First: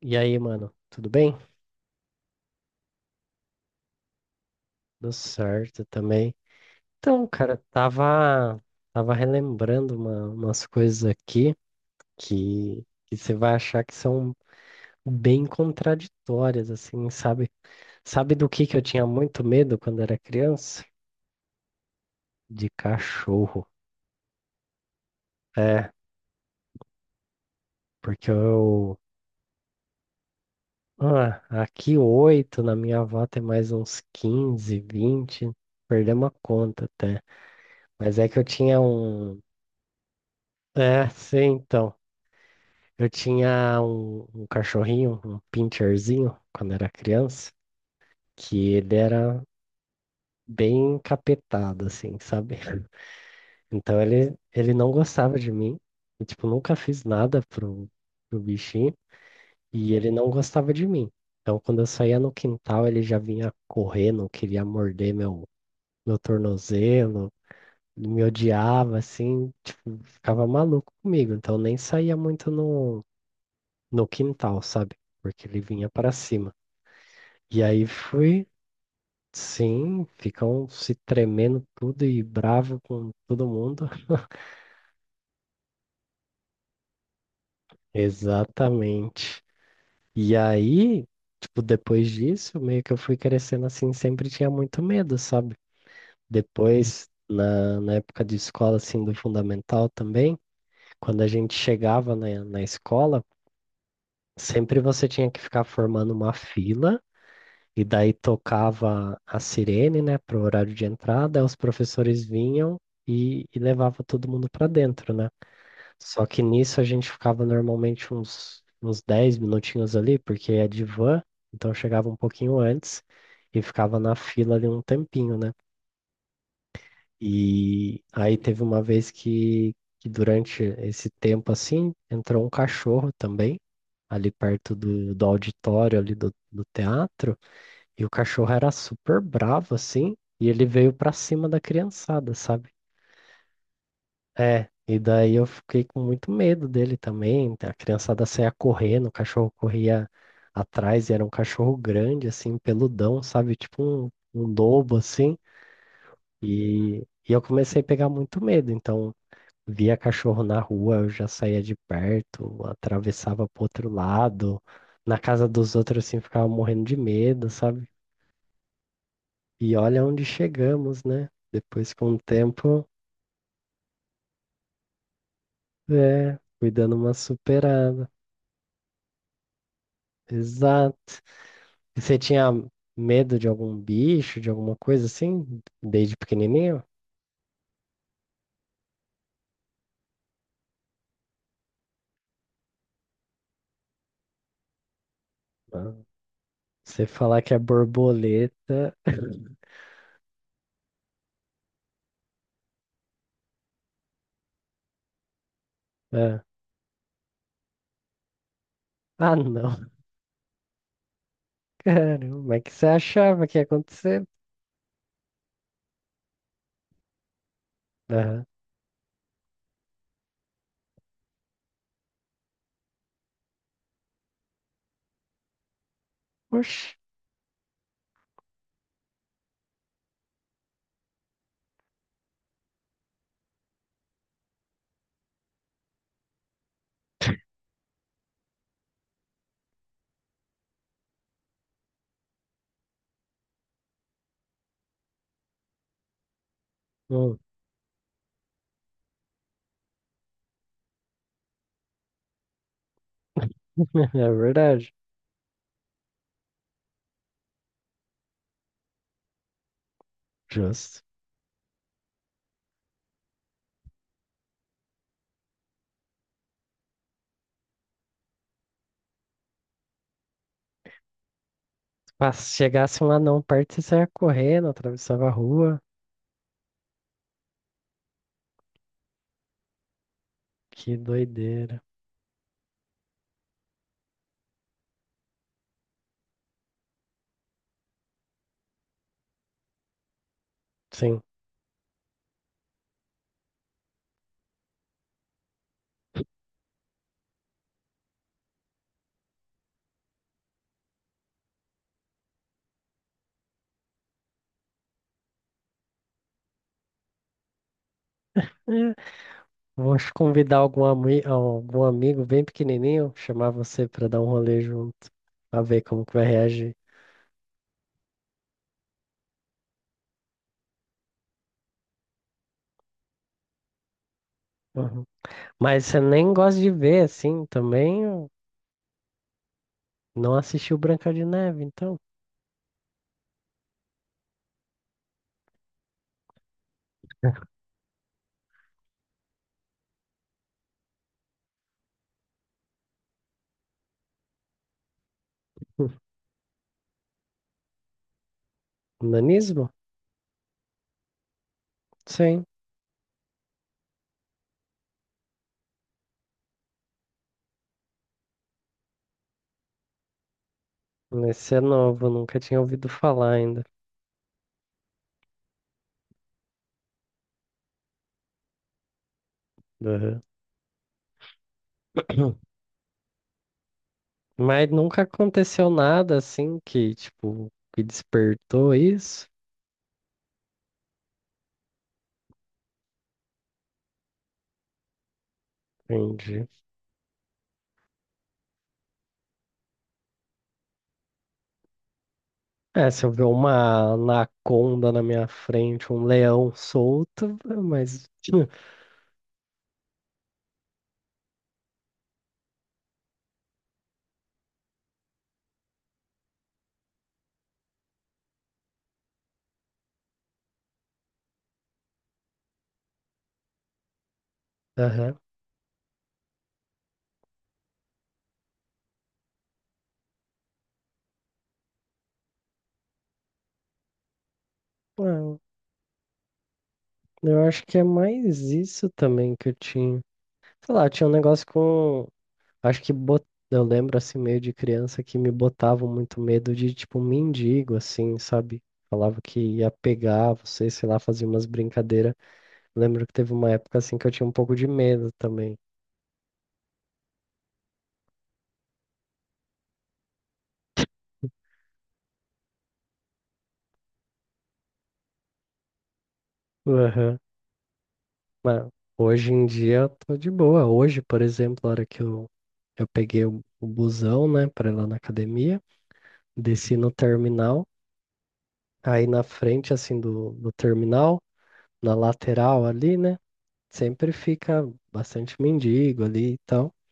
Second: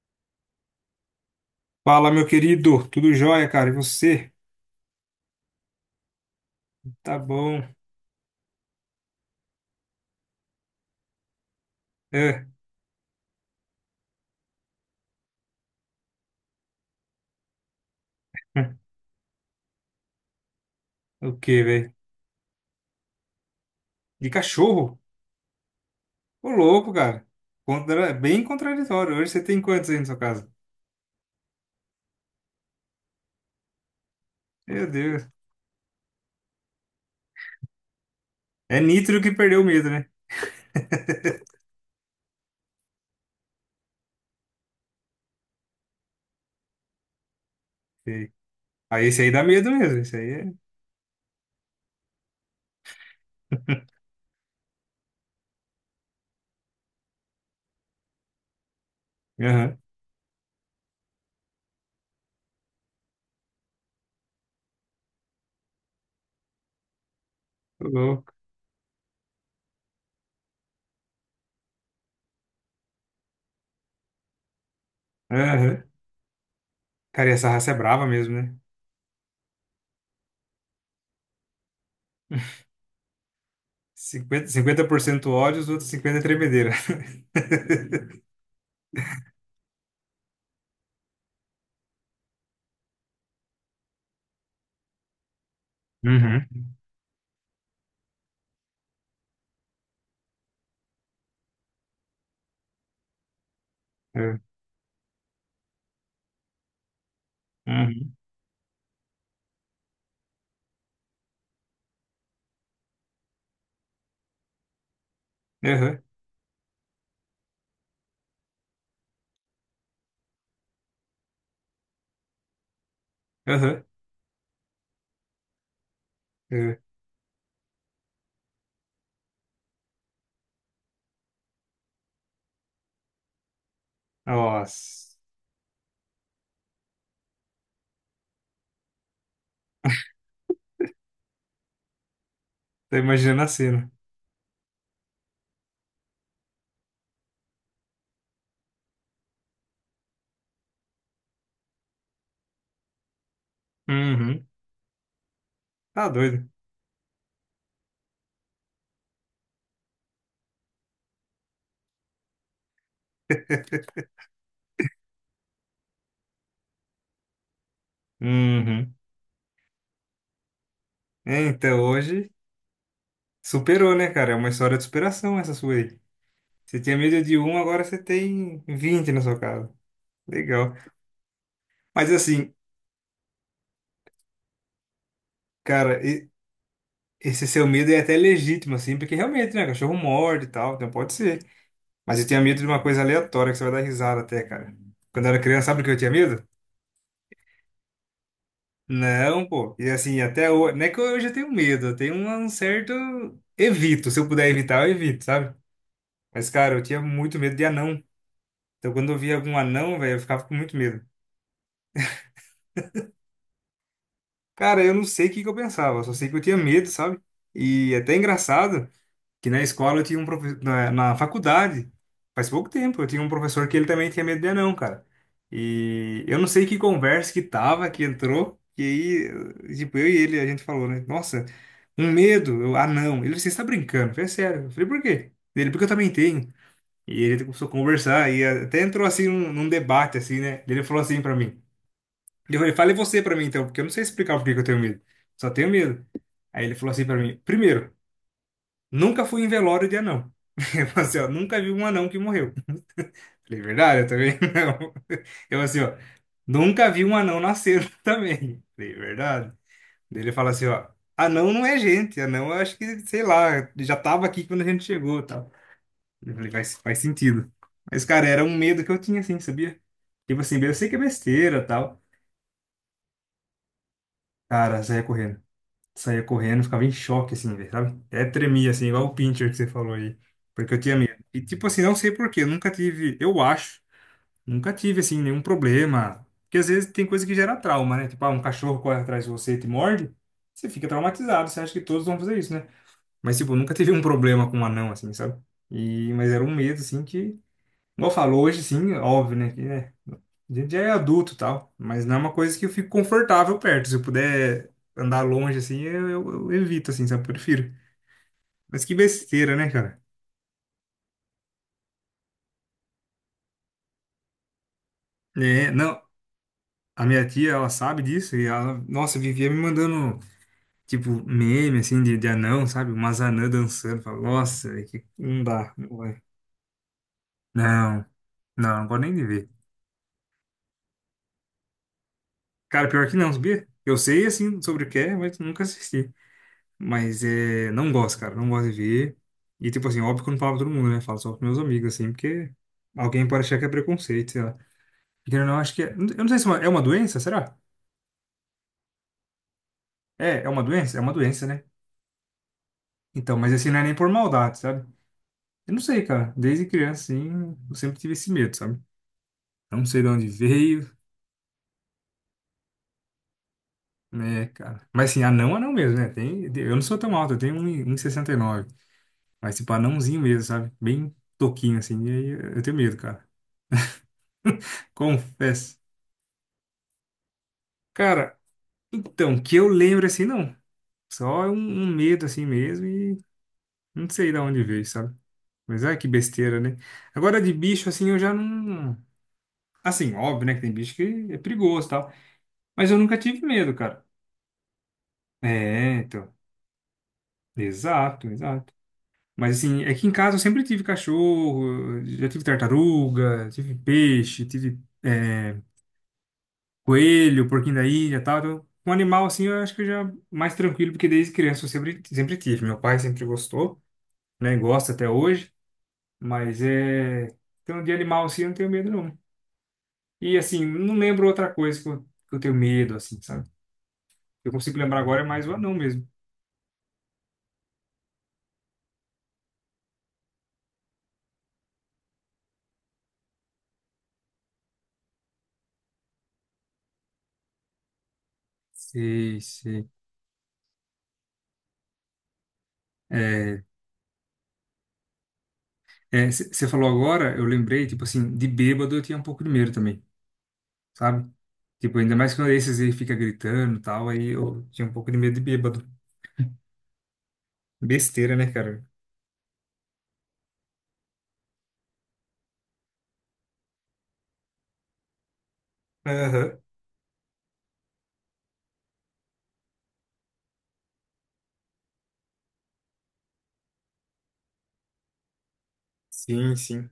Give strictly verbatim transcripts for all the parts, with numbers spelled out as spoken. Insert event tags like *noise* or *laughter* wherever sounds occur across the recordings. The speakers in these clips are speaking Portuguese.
E aí, mano, tudo bem? Fala, meu querido. Tudo jóia, cara? E você? Tudo certo também. Tá Então, cara, bom. tava, tava relembrando uma- umas coisas aqui É. que, que você vai achar que são bem contraditórias, assim, sabe? Sabe do que que eu *laughs* tinha muito medo quando era criança? O quê, velho? De cachorro. De cachorro? É, Ô, louco, cara. Contra... porque Bem eu. contraditório. Hoje você tem quantos aí na sua casa? Ah, aqui oito, na minha avó tem mais uns quinze, Meu Deus. vinte, perdemos a conta até. Mas é que eu É tinha Nitro que um. perdeu o medo, né? É, sim, então. Eu tinha um, um cachorrinho, um pincherzinho, quando era criança, Sei. que ele Aí esse aí dá era medo mesmo. Esse aí bem encapetado, assim, sabe? *laughs* Então ele, ele não gostava de mim. Eu, tipo, nunca fiz nada pro, pro bichinho é. Aham. e ele não gostava de mim. Então quando eu saía no quintal, ele já vinha correndo, queria morder meu, meu tornozelo, Ô, me louco. odiava, assim, tipo, ficava maluco comigo. Então eu nem saía muito no, no quintal, sabe? Porque ele Aham. vinha para cima. Cara, e essa E raça é aí brava mesmo, fui, né? sim, ficam se tremendo tudo e *laughs* bravo com todo mundo. *laughs* cinquenta cinquenta por cento ódio, os outros cinquenta por cento tremedeira. *laughs* Exatamente. E aí, tipo, depois disso, meio que eu fui crescendo assim, sempre tinha muito medo, sabe? Uhum. Depois, na, na época de escola, assim, do fundamental também, quando a gente chegava na, na escola, É. sempre você tinha que ficar formando uma fila. E daí Uhum. tocava a sirene, né, para o horário de entrada, aí os professores vinham e, e levava todo mundo para dentro, né? Aham. Só que nisso a gente ficava normalmente uns, uns dez minutinhos ali, porque é de van, então eu chegava um pouquinho antes e Aham. ficava na fila ali um tempinho, né? É. E aí teve uma vez que, que durante esse tempo assim, entrou um cachorro também, ali perto do, Nossa. do auditório ali do, do teatro. E o cachorro era super bravo, assim, e ele veio pra cima da criançada, sabe? Tô imaginando a cena. É, e daí eu fiquei com muito medo dele também. A criançada saía correndo, o cachorro corria atrás, e era um cachorro grande, assim, peludão, sabe? Tipo um, Uhum. um lobo, assim. Tá doido. E, e eu comecei a pegar muito medo, então via cachorro na rua, eu já saía de perto, atravessava pro outro lado. Na casa dos outros, assim, ficava morrendo de medo, sabe? Uhum. E olha onde chegamos, né? É, então Depois, com o hoje tempo, superou, né, cara? É uma história de superação essa sua aí. é, fui Você tinha dando uma medo de um, agora você superada. tem vinte na sua casa. Legal. Exato. E Mas você tinha assim, medo de algum bicho, de alguma coisa assim, cara, desde e- pequenininho? esse seu medo é até legítimo, assim, porque realmente, né, cachorro morde e tal, então pode ser. Mas eu tinha medo de uma coisa aleatória que você vai dar risada até, cara. Quando eu era criança, sabe o que Ah, eu tinha medo? você falar que é borboleta. Não, *laughs* pô. E assim, até hoje, não é que hoje eu tenho medo, eu tenho um um certo evito. Se eu puder evitar, eu evito, sabe? Ah, Mas, cara, eu tinha muito medo de anão. Então, quando eu via ah, algum não. anão, *laughs* velho, eu ficava com muito medo. Caramba, mas que você achava que ia acontecer? Cara, eu não sei o que que eu pensava, só sei que eu tinha medo, sabe? E até é Aham. engraçado que na escola eu tinha um professor, na, na faculdade, faz pouco tempo, eu tinha um professor que ele também tinha medo de anão, cara. E eu não sei que Oxi. conversa que tava, que entrou, e aí, tipo, eu e ele, a gente falou, né? Nossa, um medo, eu, anão. Ele, você está brincando? Eu falei, "É sério. Eu falei, por quê? Ele, porque eu também tenho. E ele começou a conversar, e até entrou assim num, num debate, assim, né? Ele falou assim pra mim. Ele falou, fale você pra mim então, porque eu não sei explicar por que que eu tenho medo. Só tenho medo. Aí ele falou assim pra mim: Hum. primeiro, nunca fui em velório de anão. *laughs* Eu falei assim, ó, nunca vi um anão que morreu. Falei, verdade, eu *laughs* É também verdade. não. *laughs* Eu assim, ó, nunca vi um anão nascer *laughs* também. Falei, verdade. Daí ele fala assim, ó, Justo. anão não é gente, anão eu acho que, sei lá, já tava aqui quando a gente chegou e tal. Eu falei, faz, faz sentido. Mas, cara, era um medo que eu tinha, assim, sabia? Tipo assim, eu sei que é besteira e tal. Ah, se chegasse um anão perto, você saia correndo, Cara, saia atravessava a correndo. rua. Saía correndo, ficava em choque, assim, velho, sabe? Até tremia, assim, igual o Pinscher que você falou aí, porque eu Que tinha medo. E, tipo assim, doideira. não sei por quê, eu nunca tive, eu acho, nunca tive, assim, nenhum problema. Porque às vezes tem coisa que gera trauma, né? Tipo, ah, um cachorro corre atrás de você e te morde, você fica Sim. traumatizado, você acha que todos vão fazer isso, né? Mas, tipo, eu nunca tive um problema com um anão, assim, sabe? E, mas era um medo, assim, que, igual eu falo, hoje, assim, óbvio, né? Que, né? A gente já é adulto e tal, mas não é uma coisa que eu fico confortável perto. Se eu puder andar longe assim, eu, eu- eu evito, assim, sabe? Eu prefiro. Mas que É, besteira, né, vou cara? te convidar algum, ami- algum amigo bem pequenininho, chamar você pra dar um rolê junto, pra É, ver não, como que vai reagir. a minha tia, ela sabe disso e ela, nossa, vivia me mandando, tipo, meme, assim, de, de anão, sabe? Umas anãs dançando. Fala, nossa, velho, Uhum. que não dá, Mas não você vai. nem gosta de ver, assim, também Não, eu não, não gosto nem de ver. não assistiu Branca de Neve, então. Cara, pior que não, sabia? Eu sei, assim, sobre o que é, mas nunca assisti. Mas é, não gosto, cara, não gosto de ver. E tipo assim, óbvio que eu não falo pra todo mundo, né? Falo só pros meus amigos, assim, porque alguém pode achar que é preconceito, sei lá. E querendo ou não, acho que é. Eu *laughs* não sei se é uma, é uma doença, será? Nanismo? É, é uma doença? É uma doença, né? Sim. Então, mas assim, não é nem por maldade, sabe? Eu não sei, cara. Desde criança, assim, eu sempre tive esse medo, sabe? Eu não sei de onde veio, Esse é novo, nunca tinha ouvido falar ainda. né, cara. Mas assim, anão, anão mesmo, né? Tem, eu não sou tão alto, eu tenho um e- um e sessenta e nove. Mas tipo, anãozinho Uhum. mesmo, sabe? Bem toquinho, assim. E aí eu *clears throat* tenho medo, cara. Mas nunca aconteceu Confesso. nada assim que, tipo, que Cara, despertou isso. então, que eu lembro assim, não. Só um, um medo assim mesmo e não sei de onde veio, sabe? Mas é que Entendi. besteira, né? Agora de bicho assim eu já não. Assim, óbvio, né? Que tem bicho que é perigoso e tal. É, Mas eu se eu nunca ver tive medo, uma cara. anaconda na minha frente, É, um então. leão solto, mas. Exato, exato. *laughs* Mas assim, é que em casa eu sempre tive cachorro, já tive tartaruga, tive peixe, tive é, coelho, porquinho da ilha e tal. Então, um animal assim eu acho que eu já mais tranquilo, porque desde criança eu sempre, sempre tive. Meu pai sempre gostou. Né? Gosto até Aham. hoje, mas é. Então, de animal assim, eu não tenho medo, não. E assim, não lembro outra coisa que eu, que eu tenho medo, assim, sabe? Eu consigo lembrar agora é Não, mais o anão mesmo. eu acho que é mais isso também que eu tinha. Sei lá, tinha um negócio com. Acho que bot... eu lembro assim, meio de criança, que me botavam muito medo de, tipo, um mendigo, assim, sabe? Falava que Sei, ia sei. pegar você, sei lá, fazia umas brincadeiras. Lembro que teve uma É, época assim que eu tinha um pouco de medo também. é, você falou agora, eu lembrei, tipo assim, de bêbado eu tinha um pouco de medo também, sabe? Tipo, ainda mais quando esses aí fica gritando e tal, aí eu tinha um pouco de medo de bêbado. Besteira, né, Mas cara? hoje em dia eu tô de boa. Hoje, por exemplo, a hora que eu, eu peguei o, o busão, né, pra ir lá na academia, Aham. desci no terminal, aí na frente, assim, do, do terminal, na lateral ali, né, sempre fica bastante mendigo ali e Sim, tal. sim.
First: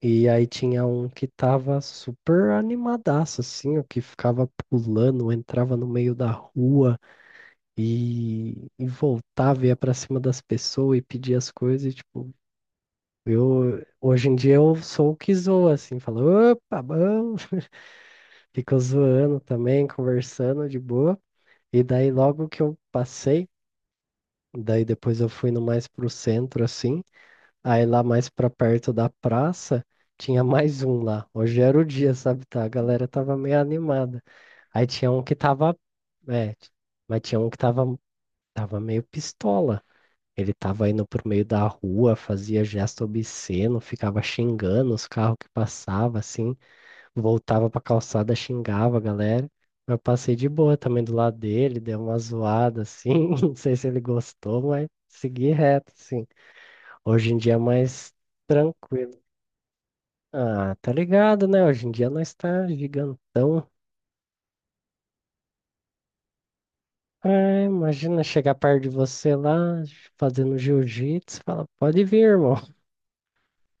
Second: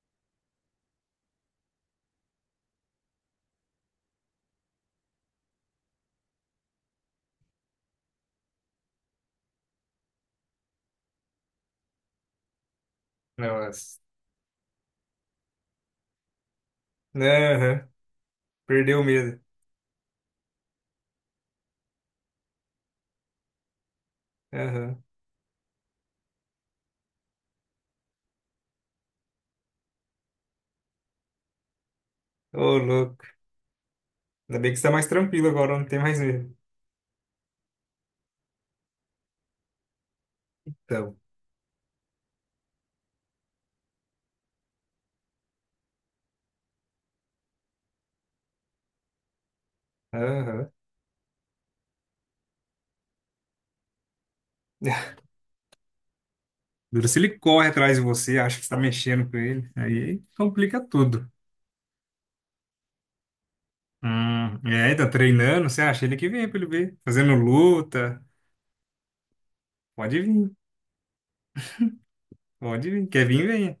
E aí tinha um que tava super animadaço, assim, o que ficava pulando, entrava no meio da rua e, e voltava, ia pra cima das pessoas e pedia as coisas, e, tipo. Eu, Nossa. hoje em dia eu sou o que zoa, assim, falo, opa, bom, Aham. *laughs* fico Perdeu o medo. zoando também, conversando de boa. E daí logo que eu passei, daí Aham. depois eu fui no mais pro centro, assim, aí lá mais pra perto da praça, tinha *laughs* mais um lá. Hoje era o dia, sabe, tá? A Ô, galera louco. tava meio animada. Ainda bem que você Aí tá mais tinha um que tranquilo agora, tava, não tem mais medo. é, mas tinha um que tava, tava meio pistola. Ele tava indo Então, por meio da rua, fazia gesto obsceno, ficava xingando os carros que passavam, assim, voltava pra calçada, xingava a galera. Eu passei de aham. boa também do lado dele, dei uma zoada, assim, *laughs* não sei se ele gostou, mas *laughs* segui reto, assim. Duro se Hoje ele em dia é corre atrás de mais você, acha que você tá tranquilo. mexendo com ele. Aí Ah, complica tá tudo. ligado, né? Hoje em dia nós tá gigantão. Hum, é, tá treinando, você acha ele que vem pra ele ver. Fazendo Ah, luta. imagina chegar perto de você lá, Pode vir, fazendo jiu-jitsu, fala, pode vir, irmão. pode vir. Quer vir, venha.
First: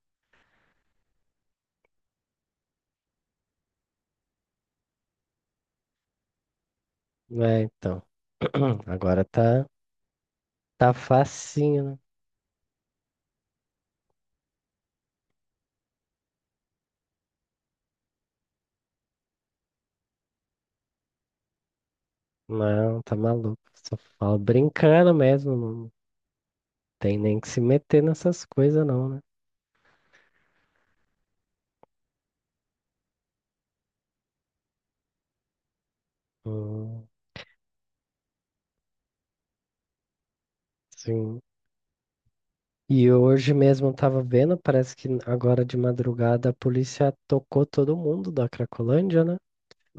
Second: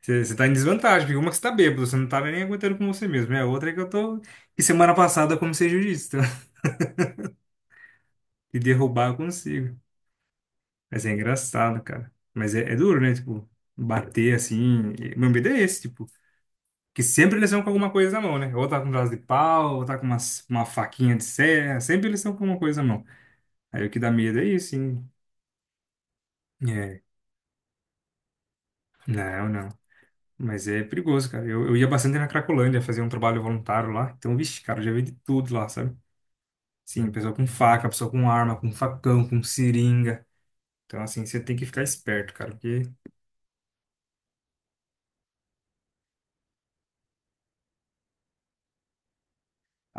Você, você tá em desvantagem, porque uma que você tá bêbado, você não tá nem aguentando com você mesmo. É a outra é que eu tô. E semana passada eu comecei jiu-jitsu. Tá? *laughs* É, então, E *clears throat* derrubar eu agora tá. consigo. Tá Mas é engraçado, facinho, né? cara. Mas é, é duro, né? Tipo, bater assim. e- Meu medo é esse, tipo. Que sempre eles estão com alguma coisa na mão, né? Ou tá com um braço de pau, ou tá com uma, uma faquinha de serra. Sempre eles estão com alguma coisa na Não, mão. tá maluco. Aí o Só que dá falo medo é isso, hein? brincando mesmo. Não É. tem nem que se meter nessas coisas, não, né? Não, não. Mas é perigoso, cara. Eu, eu ia bastante na Cracolândia fazer um trabalho voluntário lá. Então, vixe, cara, eu já vi de tudo lá, sabe? Hum, Sim, pessoa com faca, pessoa com arma, com facão, com seringa. Então, assim, você sim. tem que ficar esperto, cara. Porque. E hoje mesmo eu tava vendo, parece que agora de madrugada a polícia tocou todo mundo da Cracolândia, né?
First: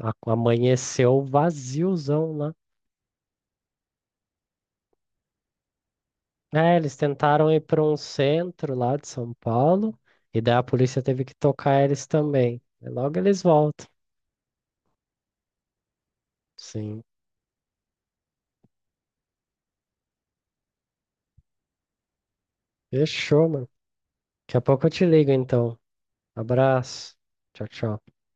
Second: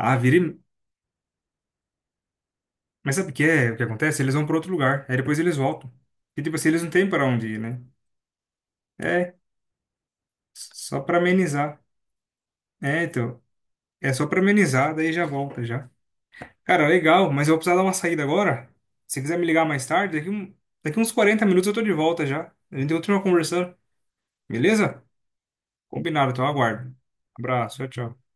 A- vira. e- Amanheceu vaziozão lá. Mas sabe o que é? O que acontece? Eles vão para outro lugar. Aí depois eles voltam. E, tipo assim, É, eles não eles têm para onde tentaram ir, ir né? para um centro lá de É, São Paulo, e daí a só polícia para teve que amenizar. tocar eles também. E É, logo então, eles voltam. é só pra amenizar, daí já volta já. Cara, Sim. legal, mas eu vou precisar dar uma saída agora. Se quiser me ligar mais tarde, daqui, um- daqui uns quarenta minutos eu tô de volta já. A gente continua Fechou, mano. conversando, Daqui a pouco eu beleza? te ligo, então. Combinado, então eu aguardo. Abraço. Tchau, Abraço, tchau. tchau, tchau.